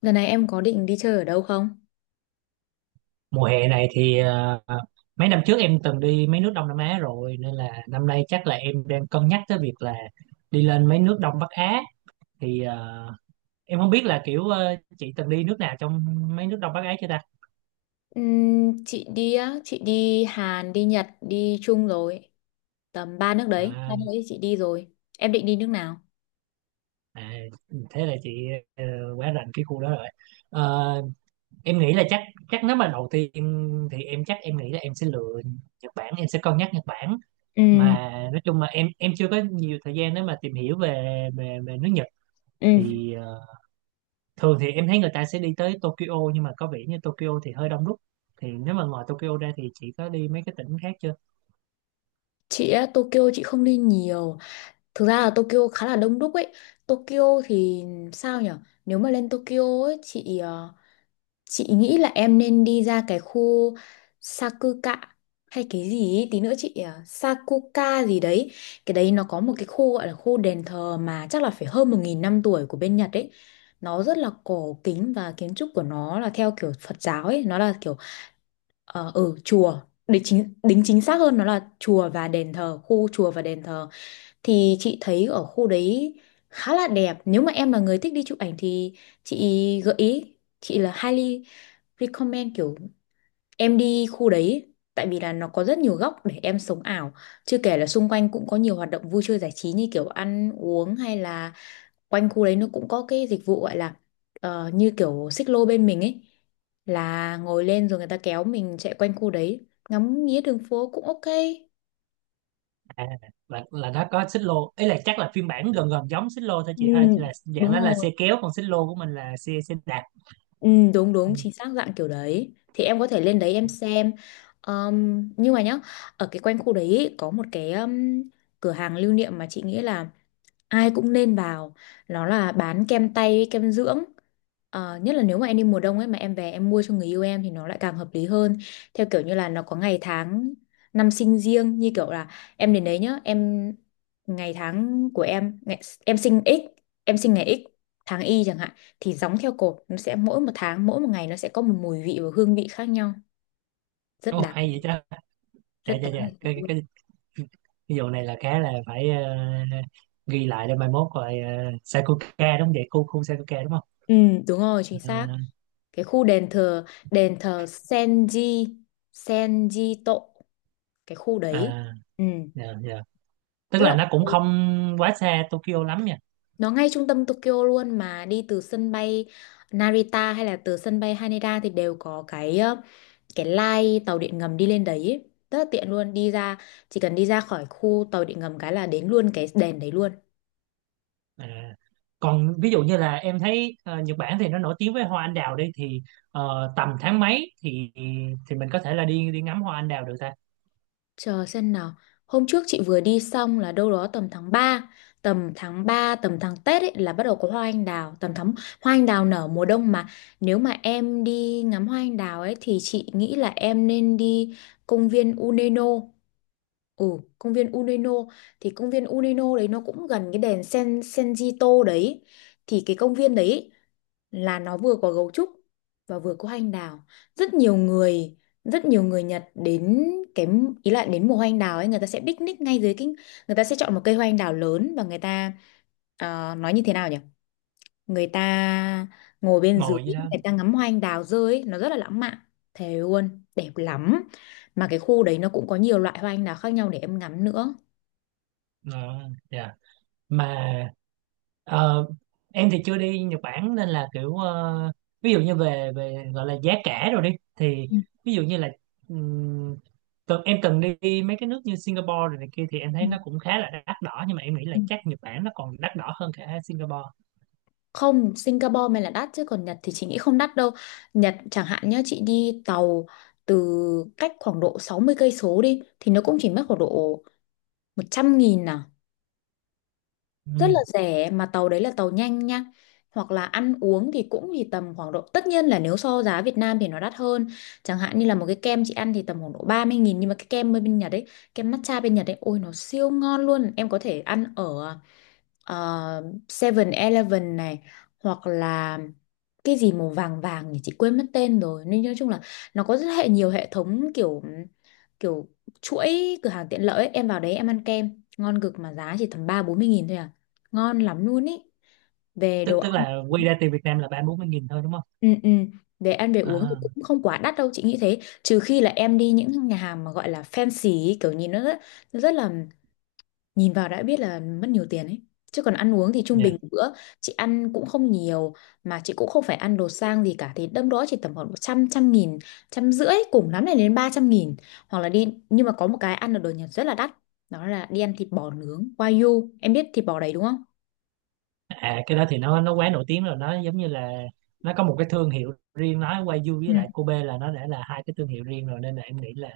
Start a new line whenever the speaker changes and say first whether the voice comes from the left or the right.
left: Lần này em có định đi chơi ở đâu không?
right: Mùa hè này thì mấy năm trước em từng đi mấy nước Đông Nam Á rồi, nên là năm nay chắc là em đang cân nhắc tới việc là đi lên mấy nước Đông Bắc Á. Thì em không biết là kiểu chị từng đi nước nào trong mấy nước Đông Bắc Á chưa ta.
left: Chị đi á, chị đi Hàn, đi Nhật, đi Trung rồi. Tầm ba nước đấy, ba
right: à,
left: nước đấy chị đi rồi. Em định đi nước nào?
right: à, thế là chị ờ, quá rành cái khu đó rồi. Ờ, em nghĩ là chắc, nếu mà đầu tiên thì em chắc em nghĩ là em sẽ lựa Nhật Bản, em sẽ cân nhắc Nhật Bản.
left: Ừ,
right: Mà nói chung mà em chưa có nhiều thời gian để mà tìm hiểu về về nước Nhật.
left: ừ.
right: Thì thường thì em thấy người ta sẽ đi tới Tokyo, nhưng mà có vẻ như Tokyo thì hơi đông đúc. Thì nếu mà ngoài Tokyo ra thì chị có đi mấy cái tỉnh khác chưa?
left: Chị á, Tokyo chị không đi nhiều. Thực ra là Tokyo khá là đông đúc ấy. Tokyo thì sao nhở? Nếu mà lên Tokyo ấy, chị nghĩ là em nên đi ra cái khu Sakuka hay cái gì ý, tí nữa chị à, Sakuka gì đấy. Cái đấy nó có một cái khu gọi là khu đền thờ mà chắc là phải hơn 1.000 năm tuổi của bên Nhật ấy. Nó rất là cổ kính và kiến trúc của nó là theo kiểu Phật giáo ấy, nó là kiểu chùa, để chính xác hơn nó là chùa và đền thờ, khu chùa và đền thờ thì chị thấy ở khu đấy khá là đẹp. Nếu mà em là người thích đi chụp ảnh thì chị gợi ý chị là highly recommend kiểu em đi khu đấy, tại vì là nó có rất nhiều góc để em sống ảo, chưa kể là xung quanh cũng có nhiều hoạt động vui chơi giải trí như kiểu ăn uống, hay là quanh khu đấy nó cũng có cái dịch vụ gọi là như kiểu xích lô bên mình ấy, là ngồi lên rồi người ta kéo mình chạy quanh khu đấy ngắm nghía đường phố cũng ok.
right: À, là nó có xích lô ấy, là chắc là phiên bản gần gần giống xích lô thôi
left: Ừ,
right: chị ha, là dạng
left: đúng
right: đó là
left: rồi.
right: xe kéo, còn xích lô của mình là xe xe đạp.
left: Ừ, đúng đúng
right: Ừ.
left: chính xác dạng kiểu đấy thì em có thể lên đấy em xem. Nhưng mà nhá, ở cái quanh khu đấy ý, có một cái cửa hàng lưu niệm mà chị nghĩ là ai cũng nên vào, nó là bán kem tay với kem dưỡng. Ờ, nhất là nếu mà em đi mùa đông ấy mà em về em mua cho người yêu em thì nó lại càng hợp lý hơn, theo kiểu như là nó có ngày tháng năm sinh riêng, như kiểu là em đến đấy nhá, em ngày tháng của em ngày, em sinh x em sinh ngày x tháng y chẳng hạn, thì gióng theo cột nó sẽ mỗi một tháng mỗi một ngày nó sẽ có một mùi vị và hương vị khác nhau, rất
right: Ồ
left: đáng
right: hay vậy ta. Dạ
left: rất
right: dạ
left: đáng
right: dạ,
left: để thử
right: cái, cái,
left: luôn.
right: cái, cái vụ này là khá là phải ghi lại để mai mốt rồi, Sakuka đúng không vậy, khu khu Sakuka đúng không?
left: Ừ, đúng rồi, chính xác.
right: à,
left: Cái khu đền thờ, đền thờ Senjito, cái khu đấy.
right: à,
left: Ừ,
right: dạ, dạ. Tức
left: rất
right: là
left: là
right: nó cũng
left: ok.
right: không quá xa Tokyo lắm nhỉ.
left: Nó ngay trung tâm Tokyo luôn mà đi từ sân bay Narita hay là từ sân bay Haneda thì đều có cái line tàu điện ngầm đi lên đấy ấy. Rất là tiện luôn, đi ra chỉ cần đi ra khỏi khu tàu điện ngầm cái là đến luôn cái đền đấy luôn.
right: À, còn ví dụ như là em thấy Nhật Bản thì nó nổi tiếng với hoa anh đào đi, thì tầm tháng mấy thì mình có thể là đi đi ngắm hoa anh đào được ta?
left: Chờ xem nào. Hôm trước chị vừa đi xong là đâu đó tầm tháng ba tầm tháng Tết ấy là bắt đầu có hoa anh đào, tầm tháng hoa anh đào nở mùa đông mà. Nếu mà em đi ngắm hoa anh đào ấy thì chị nghĩ là em nên đi công viên Uneno. Ừ, công viên Uneno thì công viên Uneno đấy nó cũng gần cái đèn Senjito đấy. Thì cái công viên đấy là nó vừa có gấu trúc và vừa có anh đào, rất nhiều người rất nhiều người Nhật đến, cái ý là đến mùa hoa anh đào ấy người ta sẽ picnic ngay dưới cái, người ta sẽ chọn một cây hoa anh đào lớn và người ta nói như thế nào nhỉ, người ta ngồi bên dưới,
right: Ngồi gì đó.
left: người ta ngắm hoa anh đào rơi ấy, nó rất là lãng mạn, thề luôn đẹp lắm, mà cái khu đấy nó cũng có nhiều loại hoa anh đào khác nhau để em ngắm nữa.
right: Ờ, dạ. Mà ờ, em thì chưa đi Nhật Bản, nên là kiểu ví dụ như về về gọi là giá cả rồi đi, thì
left: Ừ,
right: ví dụ như là ừm, em cần đi mấy cái nước như Singapore rồi này kia, thì em
left: ừ,
right: thấy nó cũng khá là đắt đỏ, nhưng mà em nghĩ là
left: ừ.
right: chắc Nhật Bản nó còn đắt đỏ hơn cả Singapore.
left: Không, Singapore mới là đắt chứ còn Nhật thì chị nghĩ không đắt đâu. Nhật chẳng hạn nhá, chị đi tàu từ cách khoảng độ 60 cây số đi thì nó cũng chỉ mất khoảng độ 100.000 à, rất là rẻ mà tàu đấy là tàu nhanh nha. Hoặc là ăn uống thì cũng thì tầm khoảng độ, tất nhiên là nếu so giá Việt Nam thì nó đắt hơn, chẳng hạn như là một cái kem chị ăn thì tầm khoảng độ 30.000, nhưng mà cái kem bên Nhật ấy, kem matcha bên Nhật ấy, ôi nó siêu ngon luôn. Em có thể ăn ở ờ, 7-Eleven này, hoặc là cái gì màu vàng vàng nhỉ, chị quên mất tên rồi, nên nói chung là nó có rất nhiều hệ thống kiểu kiểu chuỗi cửa hàng tiện lợi ấy. Em vào đấy em ăn kem ngon cực mà giá chỉ tầm ba bốn mươi nghìn thôi à, ngon lắm luôn ý, về đồ
right: Tức tức
left: ăn.
right: là quy ra tiền Việt Nam là 30 40 nghìn thôi đúng không?
left: Ừ, ừ. Về ăn về uống thì
right: À,
left: cũng không quá đắt đâu, chị nghĩ thế, trừ khi là em đi những nhà hàng mà gọi là fancy ý, kiểu nhìn nó rất là nhìn vào đã biết là mất nhiều tiền ấy, chứ còn ăn uống thì trung
right: dạ.
left: bình một bữa chị ăn cũng không nhiều mà chị cũng không phải ăn đồ sang gì cả thì đâm đó chỉ tầm khoảng một trăm trăm nghìn trăm rưỡi cùng lắm này đến 300.000, hoặc là đi nhưng mà có một cái ăn ở đồ Nhật rất là đắt, đó là đi ăn thịt bò nướng Wagyu, em biết thịt bò đấy đúng không.
right: À cái đó thì nó quá nổi tiếng rồi, nó giống như là nó có một cái thương hiệu riêng, nói Wagyu
left: Ừ.
right: với lại Kobe là nó đã là hai cái thương hiệu riêng rồi. Nên là em nghĩ là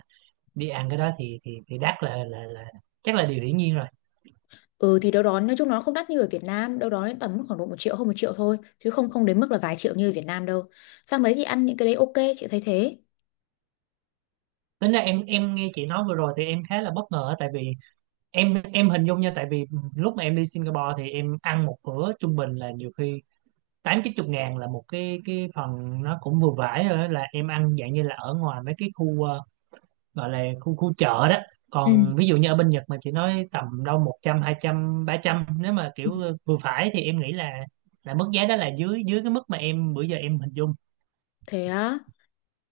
right: đi ăn cái đó thì đắt là chắc là điều hiển nhiên rồi.
left: Ừ thì đâu đó nói chung nó không đắt như ở Việt Nam đâu, đó đến tầm khoảng độ 1.000.000 hơn 1.000.000 thôi chứ không, không đến mức là vài triệu như ở Việt Nam đâu. Sang đấy thì ăn những cái đấy ok, chị thấy thế.
right: Tính ra em nghe chị nói vừa rồi thì em khá là bất ngờ á, tại vì em hình dung nha, tại vì lúc mà em đi Singapore thì em ăn một bữa trung bình là nhiều khi 8 9 chục ngàn là một cái, phần nó cũng vừa vải rồi đó, là em ăn dạng như là ở ngoài mấy cái khu gọi là khu khu chợ đó.
left: Ừ.
right: Còn ví dụ như ở bên Nhật mà chị nói tầm đâu 100 200 300 nếu mà kiểu vừa phải, thì em nghĩ là mức giá đó là dưới dưới cái mức mà em bữa giờ em hình dung.
left: Thế á?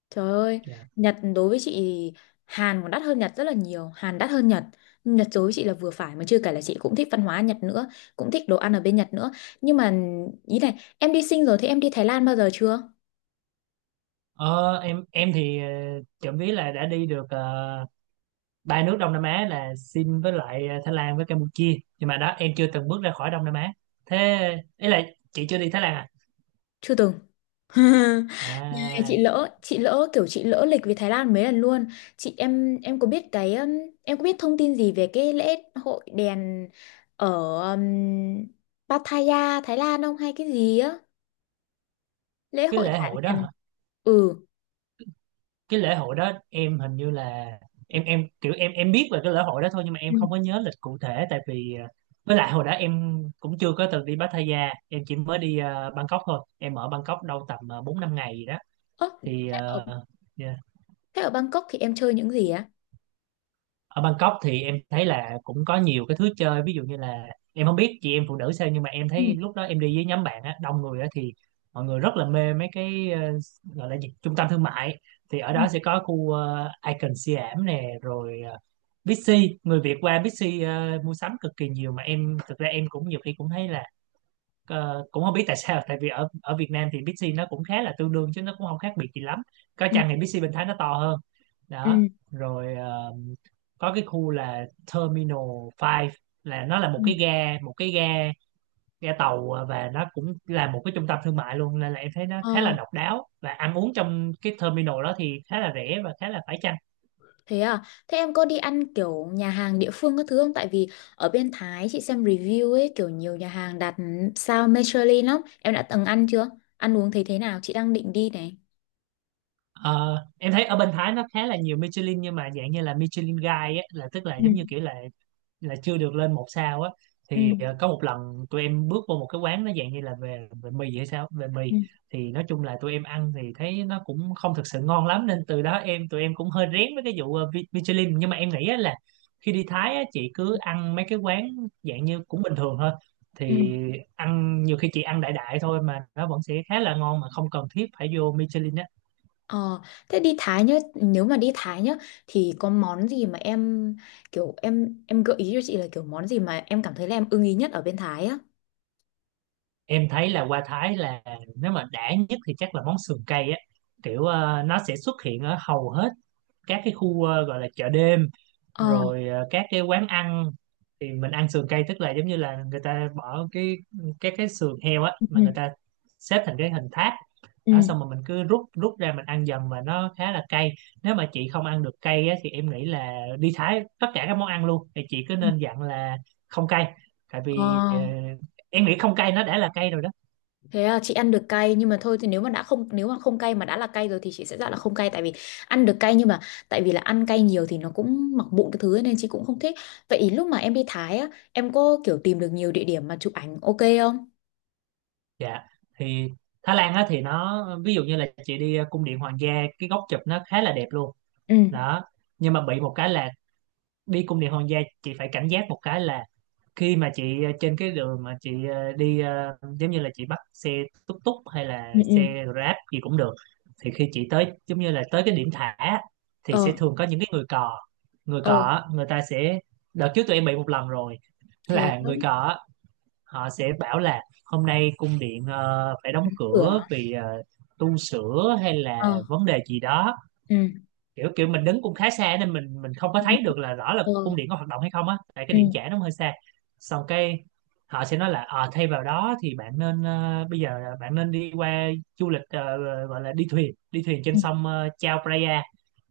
left: Trời ơi,
right: Dạ.
left: Nhật đối với chị thì Hàn còn đắt hơn Nhật rất là nhiều, Hàn đắt hơn Nhật. Nhật đối với chị là vừa phải mà chưa kể là chị cũng thích văn hóa Nhật nữa, cũng thích đồ ăn ở bên Nhật nữa. Nhưng mà ý này, em đi sinh rồi thì em đi Thái Lan bao giờ chưa?
right: Ờ, em thì trộm vía là đã đi được ba nước Đông Nam Á là Sin với lại Thái Lan với Campuchia, nhưng mà đó em chưa từng bước ra khỏi Đông Nam Á. Thế ý là chị chưa đi Thái Lan à?
left: Chưa từng. Này, chị
right: À
left: lỡ, chị lỡ kiểu chị lỡ lịch về Thái Lan mấy lần luôn. Chị em có biết thông tin gì về cái lễ hội đèn ở um, Pattaya Thái Lan không hay cái gì á? Lễ
right: cái
left: hội
right: lễ
left: thả
right: hội
left: đèn.
right: đó
left: Ừ.
right: cái lễ hội đó em hình như là em kiểu em biết về cái lễ hội đó thôi, nhưng mà em không có nhớ lịch cụ thể tại vì với lại hồi đó em cũng chưa có từng đi Pattaya, em chỉ mới đi Bangkok thôi. Em ở Bangkok đâu tầm 4 5 ngày gì đó.
left: Ơ,
right: Thì
left: thế ở,
right: yeah.
left: thế ở Bangkok thì em chơi những gì á?
right: Ở Bangkok thì em thấy là cũng có nhiều cái thứ chơi, ví dụ như là em không biết chị em phụ nữ sao, nhưng mà em
left: Ừ.
right: thấy lúc đó em đi với nhóm bạn á, đông người á, thì mọi người rất là mê mấy cái gọi là gì, trung tâm thương mại. Thì ở
left: Ừ.
right: đó sẽ có khu Icon Siam nè, rồi Bixi, người Việt qua Bixi mua sắm cực kỳ nhiều. Mà em thực ra em cũng nhiều khi cũng thấy là cũng không biết tại sao, tại vì ở ở Việt Nam thì Bixi nó cũng khá là tương đương chứ nó cũng không khác biệt gì lắm. Có
left: Ừ.
right: chăng thì Bixi Bình Thái nó to hơn
left: Ừ.
right: đó. Rồi có cái khu là Terminal 5, là nó là một
left: Ừ.
right: cái ga, tàu, và nó cũng là một cái trung tâm thương mại luôn, nên là em thấy nó khá là
left: Ờ,
right: độc đáo, và ăn uống trong cái terminal đó thì khá là rẻ và khá là phải chăng.
left: thế à? Thế em có đi ăn kiểu nhà hàng địa phương các thứ không? Tại vì ở bên Thái chị xem review ấy, kiểu nhiều nhà hàng đặt sao Michelin lắm. Em đã từng ăn chưa? Ăn uống thấy thế nào? Chị đang định đi này.
right: Ờ, em thấy ở bên Thái nó khá là nhiều Michelin, nhưng mà dạng như là Michelin Guide á, là tức là
left: Ừ.
right: giống như kiểu là chưa được lên một sao á.
left: Ừ.
right: Thì có một lần tụi em bước vô một cái quán, nó dạng như là về về mì hay sao về mì,
left: Ừ.
right: thì nói chung là tụi em ăn thì thấy nó cũng không thực sự ngon lắm, nên từ đó em tụi em cũng hơi rén với cái vụ Michelin. Nhưng mà em nghĩ á là khi đi Thái á, chị cứ ăn mấy cái quán dạng như cũng bình thường thôi,
left: Ừ.
right: thì ăn nhiều khi chị ăn đại đại thôi mà nó vẫn sẽ khá là ngon, mà không cần thiết phải vô Michelin á.
left: Ờ, thế đi Thái nhá, nếu mà đi Thái nhá thì có món gì mà em kiểu em gợi ý cho chị là kiểu món gì mà em cảm thấy là em ưng ý nhất ở bên Thái á?
right: Em thấy là qua Thái là nếu mà đã nhất thì chắc là món sườn cây á. Kiểu nó sẽ xuất hiện ở hầu hết các cái khu gọi là chợ đêm,
left: Ờ.
right: rồi các cái quán ăn. Thì mình ăn sườn cây tức là giống như là người ta bỏ cái các cái sườn heo á, mà người ta xếp thành cái hình tháp
left: Ừ.
right: đó, xong rồi mình cứ rút rút ra mình ăn dần, và nó khá là cay. Nếu mà chị không ăn được cay á, thì em nghĩ là đi Thái tất cả các món ăn luôn thì chị cứ nên dặn là không cay, tại
left: Ờ,
right: vì em nghĩ không cay nó đã là cay rồi đó.
left: thế là chị ăn được cay nhưng mà thôi thì nếu mà không cay mà đã là cay rồi thì chị sẽ dặn là không cay, tại vì ăn được cay nhưng mà tại vì là ăn cay nhiều thì nó cũng mọc mụn cái thứ ấy, nên chị cũng không thích. Vậy ý lúc mà em đi Thái á, em có kiểu tìm được nhiều địa điểm mà chụp ảnh ok không?
right: Dạ, thì Thái Lan á, thì nó ví dụ như là chị đi cung điện hoàng gia, cái góc chụp nó khá là đẹp luôn
left: Ừ.
right: đó. Nhưng mà bị một cái là đi cung điện hoàng gia chị phải cảnh giác một cái là khi mà chị trên cái đường mà chị đi giống như là chị bắt xe túc túc hay là
left: Ừ, ừ.
right: xe Grab gì cũng được, thì khi chị tới giống như là tới cái điểm thả á, thì sẽ
left: Ờ,
right: thường có những cái người cò. Người cò
left: ờ,
right: á, người ta sẽ, đợt trước tụi em bị một lần rồi,
left: thế
right: là
left: đó.
right: người cò á, họ sẽ bảo là hôm nay cung điện phải đóng cửa
left: Cửa.
right: vì tu sửa hay
left: Ờ.
right: là vấn đề gì đó.
left: Ừ.
right: Kiểu Kiểu mình đứng cũng khá xa nên mình không có thấy được là rõ là cung
left: Ờ.
right: điện có hoạt động hay không á, tại
left: Ừ.
right: cái điểm chạm nó hơi xa. Xong cái họ sẽ nói là thay vào đó thì bạn nên, bây giờ là bạn nên đi qua du lịch gọi là đi thuyền, trên
left: Ừ.
right: sông Chao Phraya,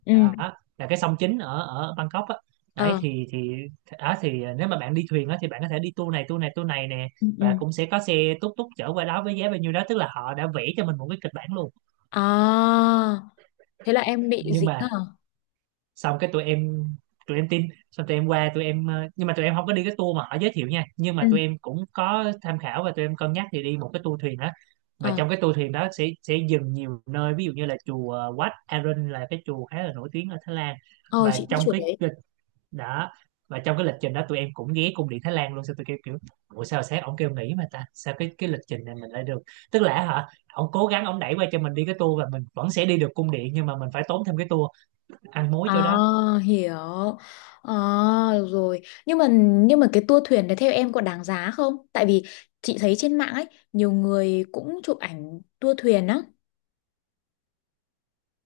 left: Ừ.
right: đó là cái sông chính ở ở Bangkok á. Đấy
left: Ờ.
right: thì đó thì nếu mà bạn đi thuyền á thì bạn có thể đi tour này tour này tour này nè,
left: Ừ.
right: và
left: Ừ.
right: cũng sẽ có xe túc túc chở qua đó với giá bao nhiêu đó, tức là họ đã vẽ cho mình một cái kịch bản luôn.
left: À, thế là em bị
right: Nhưng
left: dính à?
right: mà xong cái tụi em, tin xong tụi em qua tụi em nhưng mà tụi em không có đi cái tour mà họ giới thiệu nha, nhưng
left: Ừ.
right: mà tụi em cũng có tham khảo và tụi em cân nhắc thì đi một cái tour thuyền đó. Mà
left: Ờ.
right: trong cái tour thuyền đó sẽ dừng nhiều nơi, ví dụ như là chùa Wat Arun là cái chùa khá là nổi tiếng ở Thái Lan.
left: Ờ,
right: Và
left: chị biết chuột đấy.
right: đó trong cái lịch trình đó tụi em cũng ghé cung điện Thái Lan luôn. Sao tụi kêu kiểu ủa sao sáng ổng kêu nghỉ mà ta, sao cái lịch trình này mình lại được? Tức là hả, ổng cố gắng ổng đẩy qua cho mình đi cái tour và mình vẫn sẽ đi được cung điện, nhưng mà mình phải tốn thêm cái tour ăn mối
left: À,
right: chỗ đó.
left: hiểu. À, được rồi. Nhưng mà cái tour thuyền đấy theo em có đáng giá không? Tại vì chị thấy trên mạng ấy nhiều người cũng chụp ảnh tour thuyền á.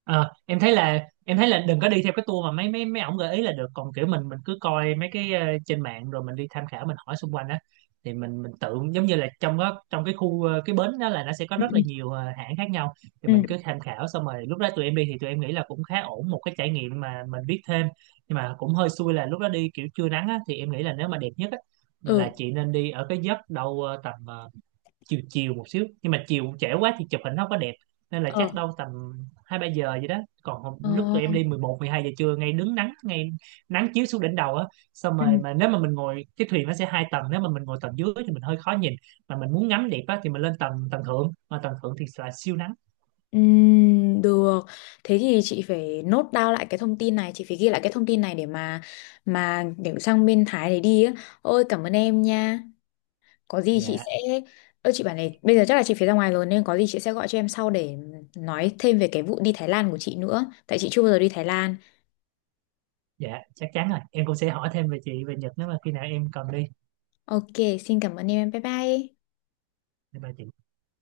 right: Ờ, em thấy là đừng có đi theo cái tour mà mấy mấy mấy ổng gợi ý là được. Còn kiểu mình cứ coi mấy cái trên mạng rồi mình đi tham khảo, mình hỏi xung quanh á, thì mình tự giống như là trong đó, trong cái khu cái bến đó là nó sẽ có
left: Ừ,
right: rất là nhiều hãng khác nhau. Thì
left: ừ,
right: mình cứ tham khảo xong rồi lúc đó tụi em đi thì tụi em nghĩ là cũng khá ổn, một cái trải nghiệm mà mình biết thêm. Nhưng mà cũng hơi xui là lúc đó đi kiểu trưa nắng á, thì em nghĩ là nếu mà đẹp nhất á là
left: ừ.
right: chị nên đi ở cái giấc đâu tầm chiều chiều một xíu. Nhưng mà chiều trễ quá thì chụp hình nó không có đẹp, nên là
left: Ờ.
right: chắc đâu tầm 2 3 giờ vậy đó. Còn
left: Ờ.
right: lúc tụi em đi 11 12 giờ trưa ngay đứng nắng, ngay nắng chiếu xuống đỉnh đầu á. Xong
left: Ừ.
right: rồi mà nếu mà mình ngồi cái thuyền nó sẽ hai tầng, nếu mà mình ngồi tầng dưới thì mình hơi khó nhìn, mà mình muốn ngắm đẹp á thì mình lên tầng tầng thượng, mà tầng thượng thì là siêu nắng.
left: Ừ, được. Thế thì chị phải nốt down lại cái thông tin này, chị phải ghi lại cái thông tin này để mà để sang bên Thái để đi á. Ôi cảm ơn em nha. Có gì chị
right: Dạ,
left: sẽ. Ơ chị bảo này bây giờ chắc là chị phải ra ngoài rồi nên có gì chị sẽ gọi cho em sau để nói thêm về cái vụ đi Thái Lan của chị nữa tại chị chưa bao giờ đi Thái Lan.
right: dạ chắc chắn rồi, em cũng sẽ hỏi thêm về chị về Nhật nếu mà khi nào em cần đi,
left: Ok, xin cảm ơn em. Bye bye.
right: để bà chị